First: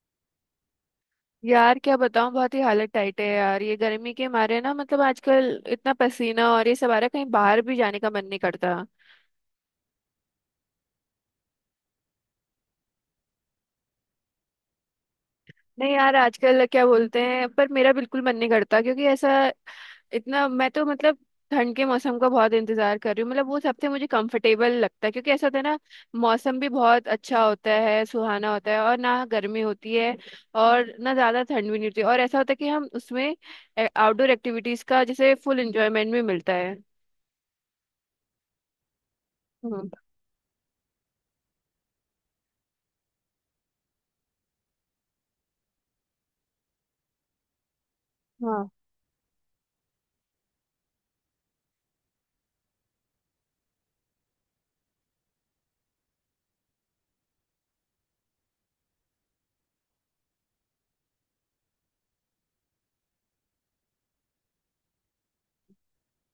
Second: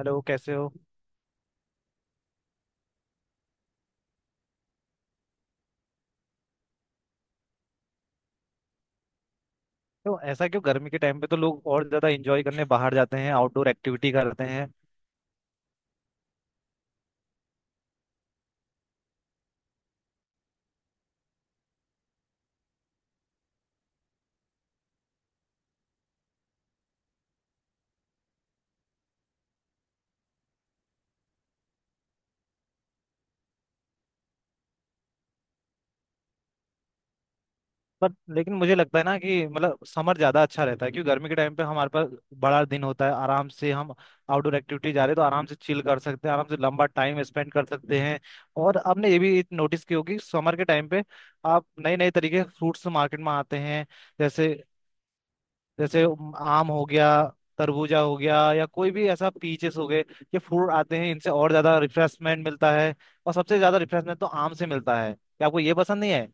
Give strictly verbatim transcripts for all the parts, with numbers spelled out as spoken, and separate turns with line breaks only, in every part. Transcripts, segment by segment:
Hello, कैसे हो?
यार क्या बताऊं, बहुत ही हालत टाइट है यार, ये गर्मी के मारे ना मतलब आजकल इतना पसीना और ये सब आ रहा है, कहीं बाहर भी जाने का मन नहीं करता।
तो ऐसा क्यों? गर्मी के टाइम पे तो लोग और ज्यादा एंजॉय करने बाहर जाते हैं, आउटडोर एक्टिविटी करते हैं।
नहीं यार आजकल क्या बोलते हैं, पर मेरा बिल्कुल मन नहीं करता क्योंकि ऐसा, इतना मैं तो मतलब ठंड के मौसम का बहुत इंतजार कर रही हूँ। मतलब वो सबसे मुझे कंफर्टेबल लगता है क्योंकि ऐसा होता है ना, मौसम भी बहुत अच्छा होता है, सुहाना होता है, और ना गर्मी होती है और ना ज्यादा ठंड भी नहीं होती, और ऐसा होता है कि हम उसमें आउटडोर एक्टिविटीज का जैसे फुल एंजॉयमेंट भी मिलता है।
बट लेकिन मुझे लगता है ना कि मतलब
हम्म।
समर ज्यादा अच्छा रहता है, क्योंकि गर्मी के टाइम पे हमारे पास बड़ा दिन होता है। आराम से हम आउटडोर एक्टिविटी जा रहे हैं तो आराम से चिल कर सकते हैं, आराम से लंबा टाइम स्पेंड कर सकते हैं।
हाँ,
और आपने ये भी नोटिस की होगी समर के टाइम पे आप नए नए तरीके फ्रूट्स मार्केट में आते हैं। जैसे जैसे आम हो गया, तरबूजा हो गया, या कोई भी ऐसा पीचेस हो गए। ये फ्रूट आते हैं, इनसे और ज्यादा रिफ्रेशमेंट मिलता है। और सबसे ज्यादा रिफ्रेशमेंट तो आम से मिलता है। क्या आपको ये पसंद नहीं है?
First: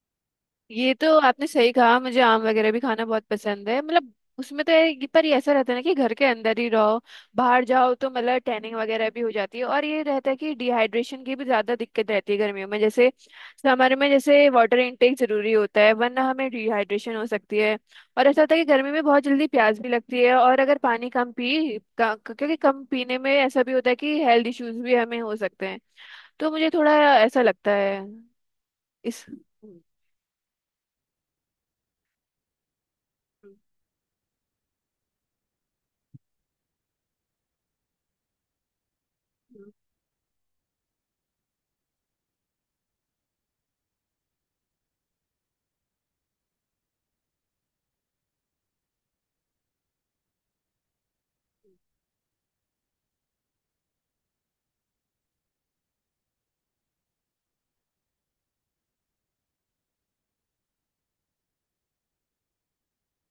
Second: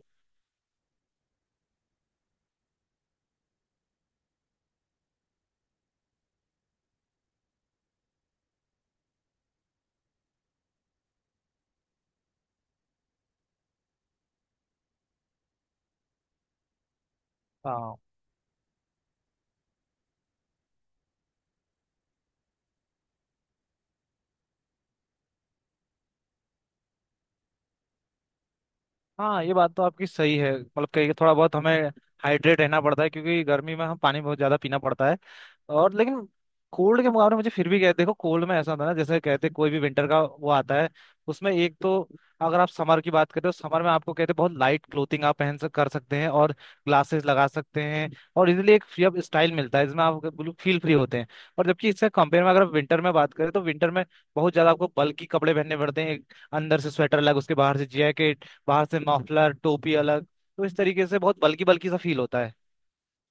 ये तो आपने सही कहा, मुझे आम वगैरह भी खाना बहुत पसंद है। मतलब उसमें तो ये, पर ये ऐसा रहता है ना कि घर के अंदर ही रहो, बाहर जाओ तो मतलब टैनिंग वगैरह भी हो जाती है, और ये रहता है कि डिहाइड्रेशन की भी ज्यादा दिक्कत रहती है गर्मियों में। जैसे समर में जैसे वाटर इनटेक जरूरी होता है, वरना हमें डिहाइड्रेशन हो सकती है।
हाँ,
और ऐसा होता है कि गर्मी में बहुत जल्दी प्यास भी लगती है, और अगर पानी कम पी का- क्योंकि कम पीने में ऐसा भी होता है कि हेल्थ इश्यूज भी हमें हो सकते हैं। तो मुझे थोड़ा ऐसा लगता है। इस
हाँ, ये बात तो आपकी सही है। मतलब कहीं थोड़ा बहुत हमें हाइड्रेट रहना पड़ता है, क्योंकि गर्मी में हम पानी बहुत ज्यादा पीना पड़ता है। और लेकिन कोल्ड के मुकाबले मुझे फिर भी कहते, देखो, कोल्ड में ऐसा था ना, जैसे कहते कोई भी विंटर का वो आता है, उसमें एक तो अगर आप समर की बात करें तो समर में आपको कहते बहुत लाइट क्लोथिंग आप पहन सक कर सकते हैं, और ग्लासेस लगा सकते हैं। और इजीली एक फ्री अप स्टाइल मिलता है, जिसमें आप बिल्कुल फील फ्री होते हैं। और जबकि इससे कंपेयर में अगर आप विंटर में बात करें तो विंटर में बहुत ज्यादा आपको बल्कि कपड़े पहनने पड़ते हैं, एक अंदर से स्वेटर अलग, उसके बाहर से जैकेट, बाहर से मफलर, टोपी अलग। तो इस तरीके से बहुत बल्कि बल्कि सा फील होता है।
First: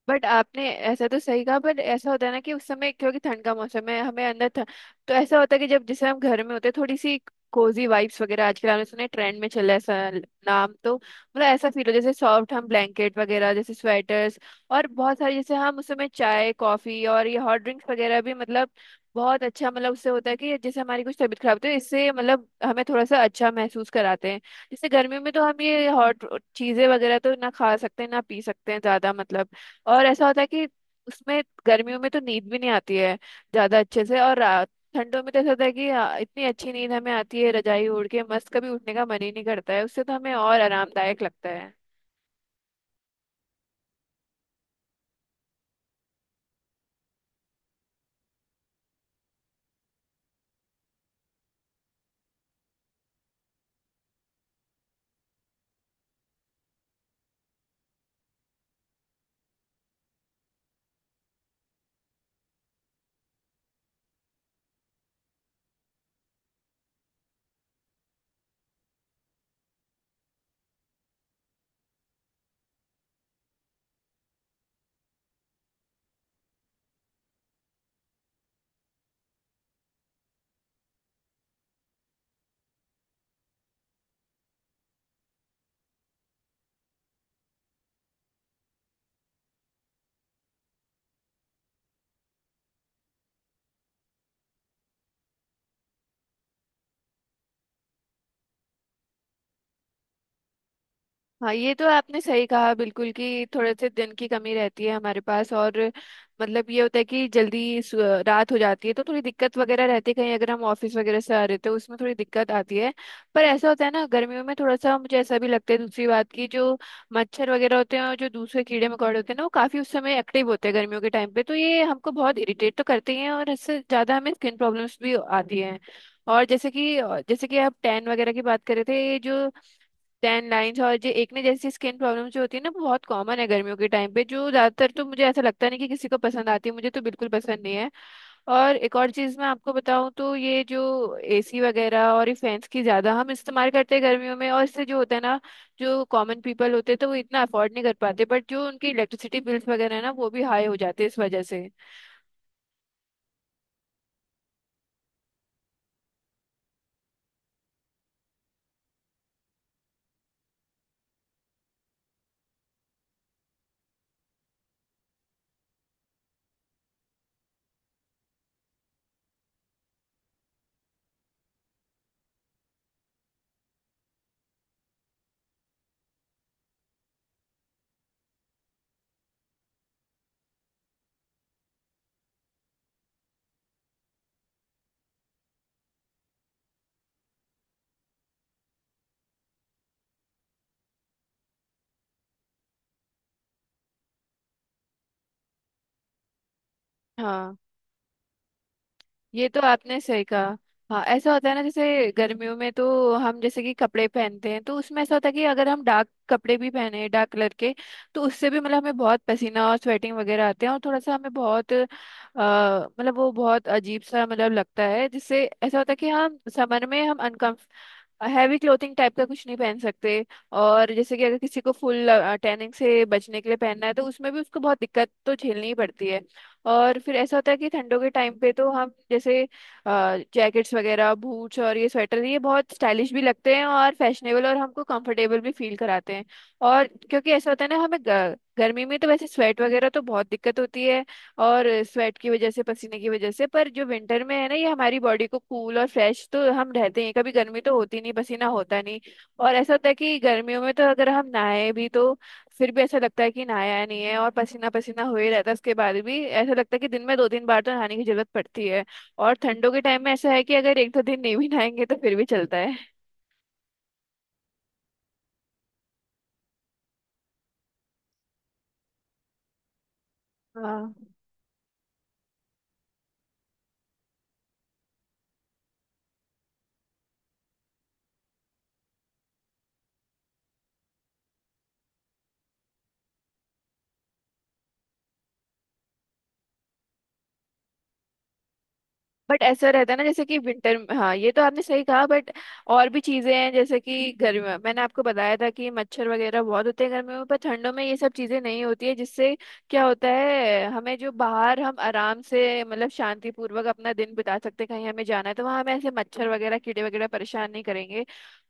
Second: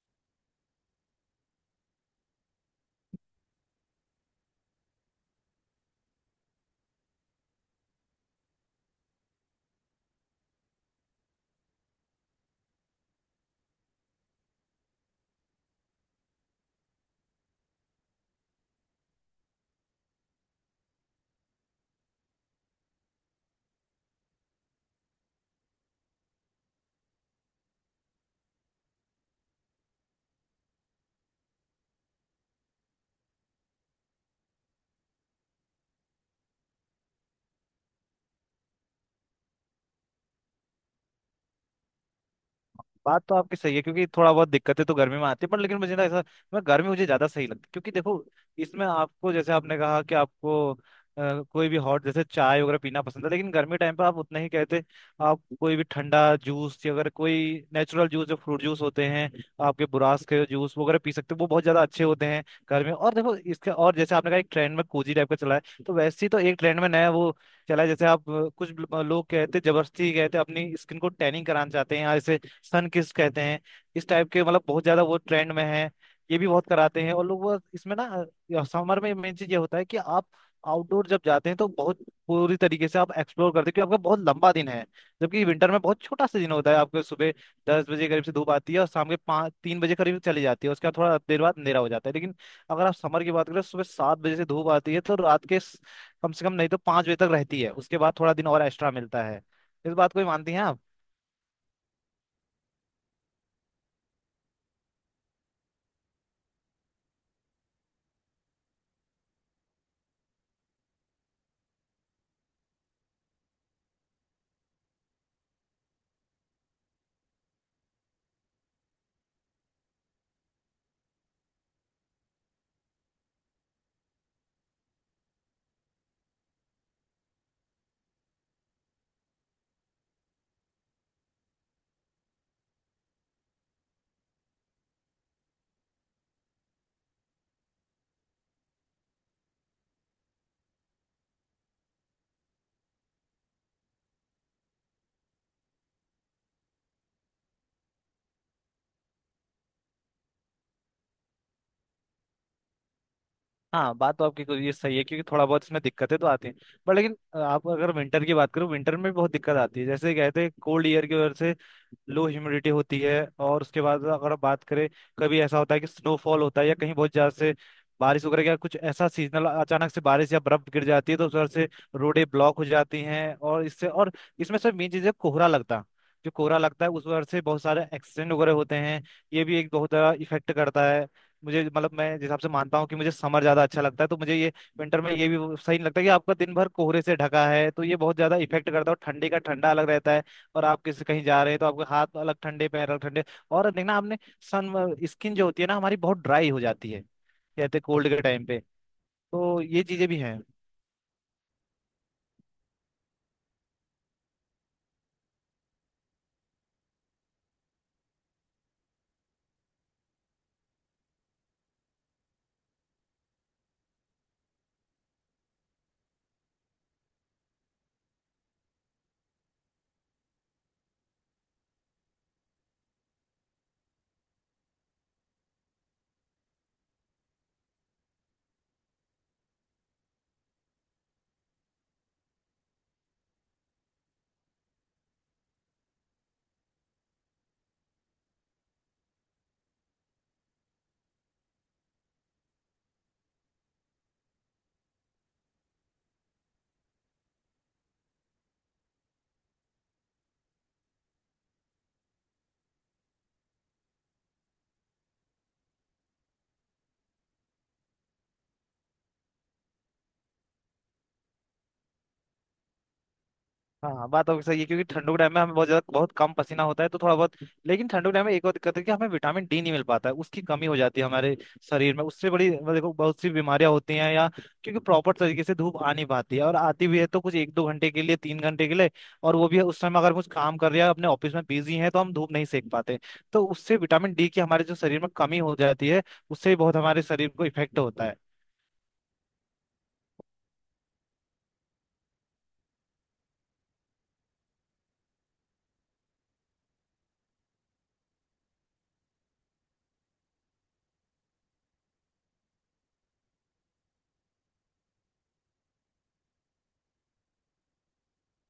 बट आपने ऐसा तो सही कहा, बट ऐसा होता है ना कि उस समय क्योंकि ठंड का मौसम है हमें अंदर था। तो ऐसा होता है कि जब जैसे हम घर में होते हैं, थोड़ी सी कोजी वाइब्स वगैरह आजकल हमने सुने ट्रेंड में चला है, ऐसा नाम तो मतलब, ऐसा फील हो जैसे सॉफ्ट हम ब्लैंकेट वगैरह, जैसे स्वेटर्स। और बहुत सारे जैसे हम उस समय चाय कॉफी और ये हॉट ड्रिंक्स वगैरह भी मतलब, बहुत अच्छा मतलब उससे होता है कि जैसे हमारी कुछ तबीयत खराब होती है, इससे मतलब हमें थोड़ा सा अच्छा महसूस कराते हैं। जैसे गर्मियों में तो हम ये हॉट चीजें वगैरह तो ना खा सकते हैं ना पी सकते हैं ज्यादा, मतलब। और ऐसा होता है कि उसमें गर्मियों में तो नींद भी नहीं आती है ज्यादा अच्छे से, और रात, ठंडों में तो ऐसा होता है कि आ, इतनी अच्छी नींद हमें आती है, रजाई ओढ़ के मस्त कभी उठने का मन ही नहीं करता है, उससे तो हमें और आरामदायक लगता है।
बात तो आपकी सही है, क्योंकि थोड़ा बहुत दिक्कतें तो गर्मी में आती है। पर लेकिन मुझे ना ऐसा, मैं गर्मी मुझे ज्यादा सही लगती है, क्योंकि देखो, इसमें आपको जैसे आपने कहा कि आपको अ, कोई भी हॉट जैसे चाय वगैरह पीना पसंद है, लेकिन गर्मी टाइम पर आप उतना ही कहते, आप कोई भी ठंडा जूस, या अगर कोई नेचुरल जूस जो फ्रूट जूस होते हैं, आपके बुरास के जूस वगैरह पी सकते हो, वो बहुत ज्यादा अच्छे होते हैं गर्मी में। और देखो इसका, और जैसे आपने कहा एक ट्रेंड में कोजी टाइप का चला है, तो वैसे ही तो एक ट्रेंड में नया वो चला है। जैसे आप अ, कुछ लोग कहते हैं, जबरदस्ती कहते हैं अपनी स्किन को टैनिंग कराना चाहते हैं, या ऐसे सन किस कहते हैं। इस टाइप के मतलब बहुत ज्यादा वो ट्रेंड में है, ये भी बहुत कराते हैं। और लोग वो इसमें ना समर में मेन चीज ये होता है कि आप आउटडोर जब जाते हैं तो बहुत पूरी तरीके से आप एक्सप्लोर करते हैं, क्योंकि आपका बहुत लंबा दिन है। जबकि विंटर में बहुत छोटा सा दिन होता है। आपके सुबह दस बजे करीब से धूप आती है और शाम के पाँच तीन बजे करीब चली जाती है। उसके बाद थोड़ा देर बाद अंधेरा हो जाता है। लेकिन अगर आप समर की बात करें, सुबह सात बजे से धूप आती है तो रात के स- कम से कम नहीं तो पाँच बजे तक रहती है, उसके बाद थोड़ा दिन और एक्स्ट्रा मिलता है। इस बात को भी मानती हैं आप?
हाँ, ये तो आपने सही कहा, बिल्कुल, कि थोड़े से दिन की कमी रहती है हमारे पास, और मतलब ये होता है कि जल्दी सु- रात हो जाती है, तो थोड़ी दिक्कत वगैरह रहती है, कहीं अगर हम ऑफिस वगैरह से आ रहे तो उसमें थोड़ी दिक्कत आती है। पर ऐसा होता है ना, गर्मियों में थोड़ा सा मुझे ऐसा भी लगता है, दूसरी बात, की जो मच्छर वगैरह होते हैं और जो दूसरे कीड़े मकोड़े होते हैं ना, वो काफी उस समय एक्टिव होते हैं गर्मियों के टाइम पे, तो ये हमको बहुत इरिटेट तो करते ही हैं और इससे ज्यादा हमें स्किन प्रॉब्लम्स भी आती हैं। और जैसे कि जैसे कि आप टैन वगैरह की बात कर रहे थे, ये जो टेन लाइन्स और ये एकने जैसी स्किन प्रॉब्लम जो होती है ना, वो बहुत कॉमन है गर्मियों के टाइम पे, जो ज्यादातर तो मुझे ऐसा लगता नहीं कि किसी को पसंद आती है, मुझे तो बिल्कुल पसंद नहीं है। और एक और चीज मैं आपको बताऊं तो ये जो एसी वगैरह और ये फैंस की ज्यादा हम इस्तेमाल करते हैं गर्मियों में, और इससे जो होता है ना, जो कॉमन पीपल होते हैं तो वो इतना अफोर्ड नहीं कर पाते, बट जो उनकी इलेक्ट्रिसिटी बिल्स वगैरह है ना वो भी हाई हो जाते हैं इस वजह से।
हाँ, बात तो आपकी कुछ- ये सही है, क्योंकि थोड़ा बहुत इसमें दिक्कतें तो आती हैं। पर लेकिन अ, आप अगर विंटर की बात करो, विंटर में भी बहुत दिक्कत आती है। जैसे कहते हैं कोल्ड ईयर की वजह से लो ह्यूमिडिटी होती है। और उसके बाद अगर आप बात करें, कभी ऐसा होता है कि स्नोफॉल होता है, या कहीं बहुत ज्यादा से बारिश वगैरह का कुछ ऐसा सीजनल अचानक से बारिश या बर्फ गिर जाती है, तो उस वजह से रोडें ब्लॉक हो जाती हैं। और इससे, और इसमें सब मेन चीज़ है कोहरा लगता। जो कोहरा लगता है उस वजह से बहुत सारे एक्सीडेंट वगैरह होते हैं। ये भी एक बहुत बड़ा इफेक्ट करता है। मुझे मतलब मैं जिस हिसाब से मानता हूँ कि मुझे समर ज्यादा अच्छा लगता है, तो मुझे ये विंटर में ये भी सही नहीं लगता कि आपका दिन भर कोहरे से ढका है। तो ये बहुत ज्यादा इफेक्ट करता है। और ठंडी का ठंडा अलग रहता है, और आप किसी कहीं जा रहे हैं तो आपके हाथ अलग ठंडे, पैर अलग ठंडे। और देखना आपने, सन स्किन जो होती है ना हमारी बहुत ड्राई हो जाती है
हाँ,
कहते कोल्ड के टाइम पे।
ये तो
तो ये
आपने
चीजें भी
सही
हैं।
कहा। हाँ, ऐसा होता है ना, जैसे गर्मियों में तो हम जैसे कि कपड़े पहनते हैं तो उसमें ऐसा होता है कि अगर हम डार्क कपड़े भी पहने, डार्क कलर के, तो उससे भी मतलब हमें बहुत पसीना और स्वेटिंग वगैरह आते हैं, और थोड़ा सा हमें बहुत अ, मतलब वो बहुत अजीब सा मतलब लगता है, जिससे ऐसा होता है कि हम समर में हम हैवी क्लोथिंग टाइप का कुछ नहीं पहन सकते। और जैसे कि अगर किसी को फुल टैनिंग से बचने के लिए पहनना है, तो उसमें भी उसको बहुत दिक्कत तो झेलनी ही पड़ती है। और फिर ऐसा होता है कि ठंडों के टाइम पे तो हम जैसे जैकेट्स वगैरह, बूट्स, और ये स्वेटर, ये बहुत स्टाइलिश भी लगते हैं और फैशनेबल, और हमको कंफर्टेबल भी फील कराते हैं। और क्योंकि ऐसा होता है ना हमें ग- गर्मी में तो वैसे स्वेट वगैरह तो बहुत दिक्कत होती है, और स्वेट की वजह से, पसीने की वजह से, पर जो विंटर में है ना, ये हमारी बॉडी को कूल और फ्रेश तो हम रहते हैं, कभी गर्मी तो होती नहीं, पसीना होता नहीं। और ऐसा होता है कि गर्मियों में तो अगर हम नहाए भी तो फिर भी ऐसा लगता है कि नहाया नहीं है, और पसीना पसीना हो ही रहता है उसके बाद भी, ऐसा लगता है कि दिन में दो तीन बार तो नहाने की जरूरत पड़ती है। और ठंडों के टाइम में ऐसा है कि अगर एक दो दिन नहीं भी नहाएंगे तो फिर भी चलता है।
हाँ, बात आपकी सही है, क्योंकि ठंडों के टाइम में हमें बहुत ज्यादा बहुत कम पसीना होता है। तो थोड़ा बहुत, लेकिन ठंडों के टाइम में एक और दिक्कत है कि हमें विटामिन डी नहीं मिल पाता है, उसकी कमी हो
हाँ।
जाती है हमारे शरीर में। उससे बड़ी मतलब, देखो, बहुत सी बीमारियां होती हैं, या क्योंकि प्रॉपर तरीके से धूप आ नहीं पाती है, और आती भी है तो कुछ एक दो घंटे के लिए, तीन घंटे के लिए। और वो भी उस समय अगर कुछ काम कर रहे हैं अपने ऑफिस में बिजी हैं तो हम धूप नहीं सेक पाते। तो उससे विटामिन डी की हमारे जो शरीर में कमी हो जाती है, उससे भी बहुत हमारे शरीर को इफेक्ट होता है।
बट ऐसा रहता है ना जैसे कि विंटर, हाँ ये तो आपने सही कहा, बट और भी चीजें हैं, जैसे कि गर्मी, मैंने आपको बताया था कि मच्छर वगैरह बहुत होते हैं गर्मियों में, पर ठंडों में ये सब चीजें नहीं होती है, जिससे क्या होता है हमें, जो बाहर हम आराम से मतलब शांतिपूर्वक अपना दिन बिता सकते हैं, कहीं हमें जाना है तो वहाँ हमें ऐसे मच्छर वगैरह कीड़े वगैरह परेशान नहीं करेंगे।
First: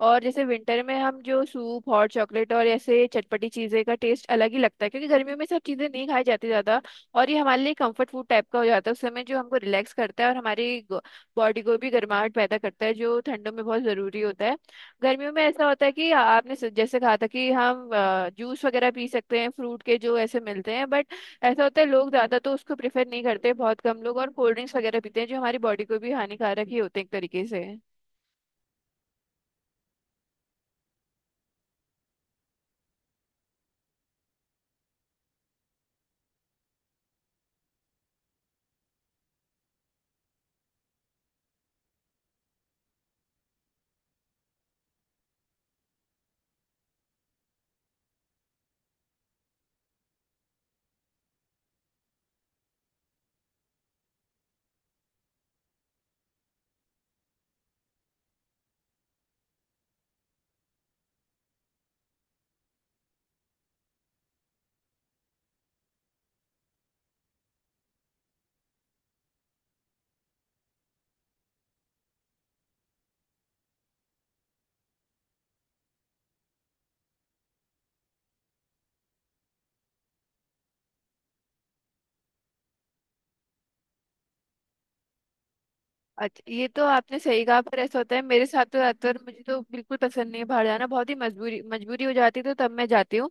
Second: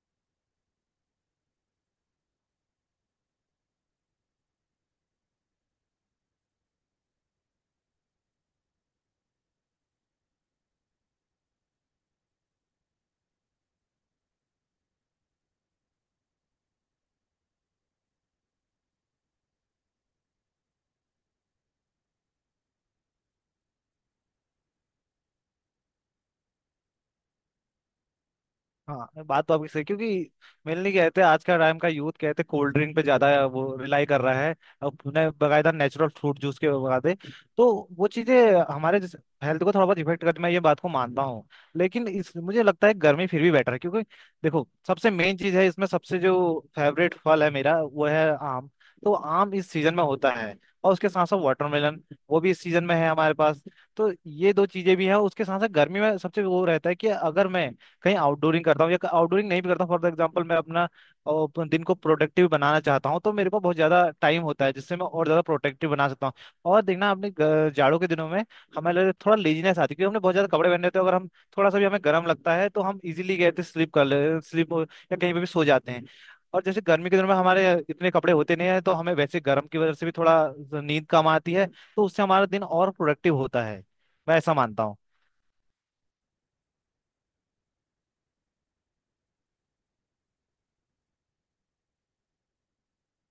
और जैसे विंटर में हम जो सूप, हॉट चॉकलेट और ऐसे चटपटी चीजें का टेस्ट अलग ही लगता है, क्योंकि गर्मियों में सब चीजें नहीं खाई जाती ज्यादा, और ये हमारे लिए कंफर्ट फूड टाइप का हो जाता है उस समय, जो हमको रिलैक्स करता है, और हमारी बॉडी को भी गर्माहट पैदा करता है जो ठंडों में बहुत ज़रूरी होता है। गर्मियों में ऐसा होता है कि आपने स- जैसे कहा था कि हम जूस वगैरह पी सकते हैं फ्रूट के, जो ऐसे मिलते हैं, बट ऐसा होता है लोग ज़्यादा तो उसको प्रेफर नहीं करते, बहुत कम लोग, और कोल्ड ड्रिंक्स वगैरह पीते हैं जो हमारी बॉडी को भी हानिकारक ही होते हैं एक तरीके से।
हाँ, बात तो आपकी सही, क्योंकि मेरे लिए कहते हैं आज का टाइम का यूथ कहते हैं कोल्ड ड्रिंक पे ज्यादा वो रिलाई कर रहा है, और उन्हें बकायदा नेचुरल फ्रूट जूस के बगाते। तो वो चीजें हमारे हेल्थ को थोड़ा बहुत इफेक्ट करती, मैं ये बात को मानता हूँ। लेकिन इस मुझे लगता है गर्मी फिर भी बेटर है, क्योंकि देखो सबसे मेन चीज है इसमें, सबसे जो फेवरेट फल है मेरा वो है आम। तो आम इस सीजन में होता है, और उसके साथ साथ वाटरमेलन, वो भी इस सीजन में है हमारे पास। तो ये दो चीजें भी हैं। उसके साथ साथ गर्मी में सबसे वो रहता है कि अगर मैं कहीं आउटडोरिंग करता हूँ, या आउटडोरिंग नहीं भी करता हूँ। फॉर एग्जाम्पल मैं अपना अ, अपन दिन को प्रोडक्टिव बनाना चाहता हूँ, तो मेरे पास बहुत ज्यादा टाइम होता है जिससे मैं और ज्यादा प्रोडक्टिव बना सकता हूँ। और देखना अपने ग- जाड़ों के दिनों में हमारे लिए थोड़ा लेजीनेस आती है, क्योंकि हमने बहुत ज्यादा कपड़े पहने होते हैं। अगर हम थोड़ा सा भी हमें गर्म लगता है तो हम इजीली कहते स्लीप कर ले स्लीप या कहीं पे भी सो जाते हैं। और जैसे गर्मी के दिनों में हमारे इतने कपड़े होते नहीं है तो हमें वैसे गर्म की वजह से भी थोड़ा नींद कम आती है। तो उससे हमारा दिन और प्रोडक्टिव होता है, मैं ऐसा मानता हूँ।
अच्छा, ये तो आपने सही कहा, पर ऐसा होता है मेरे साथ तो, ज्यादातर मुझे तो बिल्कुल पसंद नहीं है बाहर जाना, बहुत ही मजबूरी मजबूरी हो जाती है तो तब मैं जाती हूँ।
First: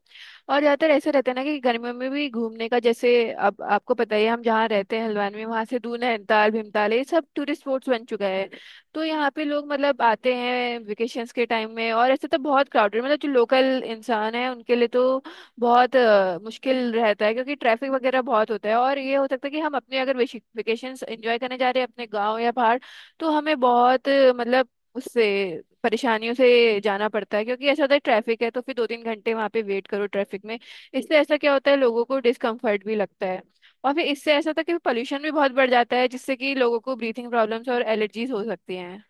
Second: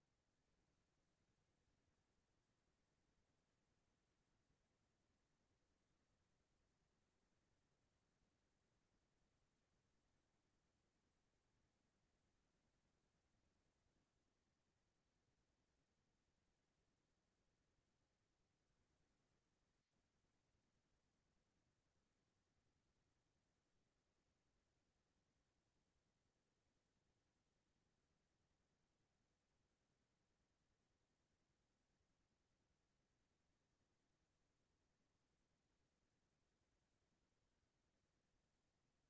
और ज्यादातर ऐसा रहता है ना, कि गर्मियों में भी घूमने का, जैसे अब आपको पता ही है, हम जहाँ रहते हैं हल्द्वानी में, वहाँ से दून है, नैनीताल, भीमताल, ये सब टूरिस्ट स्पॉट्स बन चुका है। तो यहाँ पे लोग मतलब आते हैं वेकेशंस के टाइम में, और ऐसे तो बहुत क्राउडेड, मतलब जो लोकल इंसान है उनके लिए तो बहुत अ, मुश्किल रहता है, क्योंकि ट्रैफिक वगैरह बहुत होता है, और ये हो सकता है कि हम अपने अगर वेकेशंस एंजॉय करने जा रहे हैं अपने गाँव या बाहर, तो हमें बहुत मतलब उससे परेशानियों से जाना पड़ता है, क्योंकि ऐसा होता है ट्रैफिक है तो फिर दो तीन घंटे वहां पे वेट करो ट्रैफिक में। इससे ऐसा क्या होता है, लोगों को डिस्कम्फर्ट भी लगता है, और फिर इससे ऐसा होता है कि पोल्यूशन भी बहुत बढ़ जाता है, जिससे कि लोगों को ब्रीथिंग प्रॉब्लम्स और एलर्जीज हो सकती हैं।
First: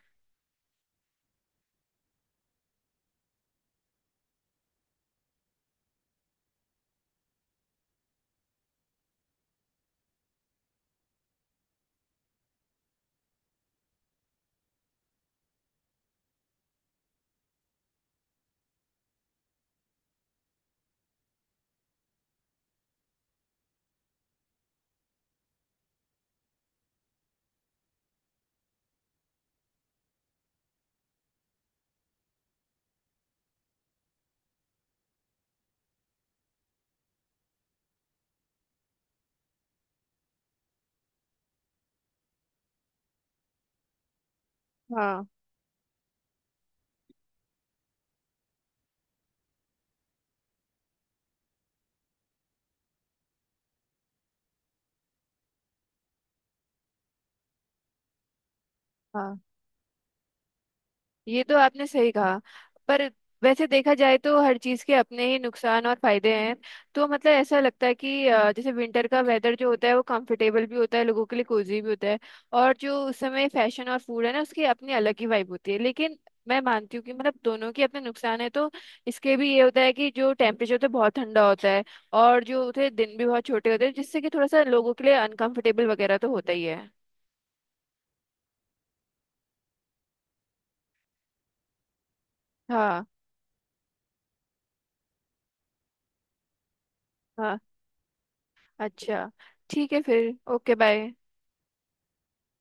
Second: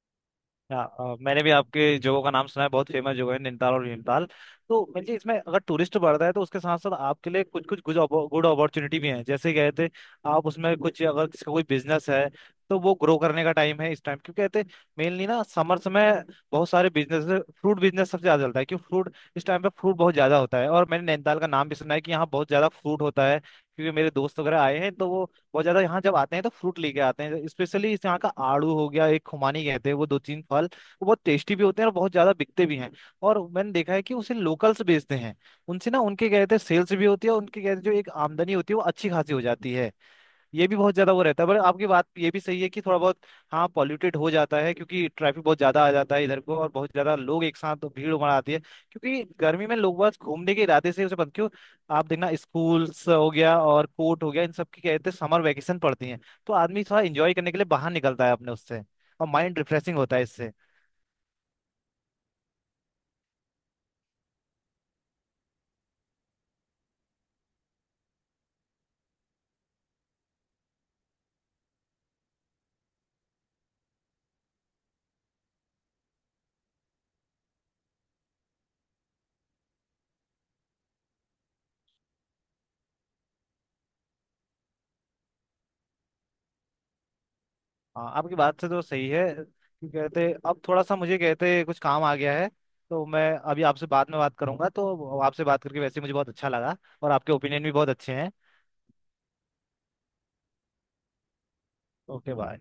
हाँ, अ, मैंने भी आपके जगहों का नाम सुना है, बहुत फेमस जगह है नैनीताल और भीमताल। तो मुझे इसमें अगर टूरिस्ट बढ़ता है तो उसके साथ साथ आपके लिए कुछ कुछ गुड गुड अपॉर्चुनिटी भी हैं। जैसे कहते हैं आप उसमें कुछ अगर किसी का कोई बिजनेस है, तो वो ग्रो करने का टाइम है इस टाइम, क्योंकि कहते हैं मेनली ना समर समय बहुत सारे बिजनेस, फ्रूट बिजनेस सबसे ज्यादा चलता है, क्योंकि फ्रूट इस टाइम पे फ्रूट बहुत ज्यादा होता है। और मैंने नैनीताल का नाम भी सुना है कि यहाँ बहुत ज्यादा फ्रूट होता है, क्योंकि मेरे दोस्त वगैरह आए हैं, तो वो बहुत ज्यादा यहाँ जब आते हैं तो फ्रूट लेके आते हैं। स्पेशली इस यहाँ का आड़ू हो गया, एक खुमानी कहते हैं वो, दो तीन फल वो बहुत टेस्टी भी होते हैं और बहुत ज्यादा बिकते भी हैं। और मैंने देखा है कि उसे लोकल्स बेचते हैं उनसे ना, उनके कहते हैं सेल्स भी होती है, उनके कहते हैं जो एक आमदनी होती है वो अच्छी खासी हो जाती है। ये भी बहुत ज्यादा वो रहता है। पर आपकी बात ये भी सही है कि थोड़ा बहुत हाँ पॉल्यूटेड हो जाता है, क्योंकि
हाँ।
ट्रैफिक बहुत ज्यादा आ जाता है इधर को, और बहुत ज्यादा लोग एक साथ तो भीड़ उमड़ आती है, क्योंकि गर्मी में लोग बस घूमने के इरादे से उसे बंद क्यों आप देखना स्कूल्स हो गया और कोर्ट हो गया, इन सब की कहते हैं समर वैकेशन पड़ती है। तो आदमी थोड़ा इंजॉय करने के लिए बाहर निकलता है अपने उससे, और
हाँ,
माइंड रिफ्रेशिंग होता है इससे।
ये तो आपने सही कहा, पर वैसे देखा जाए तो हर चीज़ के अपने ही नुकसान और फायदे हैं। तो मतलब ऐसा लगता है कि अ, जैसे विंटर का वेदर जो होता है वो कंफर्टेबल भी होता है लोगों के लिए, कोजी भी होता है, और जो उस समय फैशन और फूड है ना उसकी अपनी अलग ही वाइब होती है, लेकिन मैं मानती हूँ कि मतलब दोनों के अपने नुकसान है, तो इसके भी ये होता है कि जो टेम्परेचर होता है बहुत ठंडा होता है, और जो होते हैं दिन भी बहुत छोटे होते हैं, जिससे कि थोड़ा सा लोगों के लिए अनकंफर्टेबल वगैरह तो होता ही है।
हाँ, आपकी बात से तो सही है कि कहते अब थोड़ा सा मुझे कहते कुछ काम आ गया है। तो
हाँ।
मैं अभी आपसे बाद में बात करूंगा। तो आपसे बात करके वैसे ही मुझे बहुत अच्छा लगा, और आपके
हाँ।
ओपिनियन भी बहुत अच्छे हैं।
अच्छा। ठीक है फिर। Okay bye.
Okay, bye.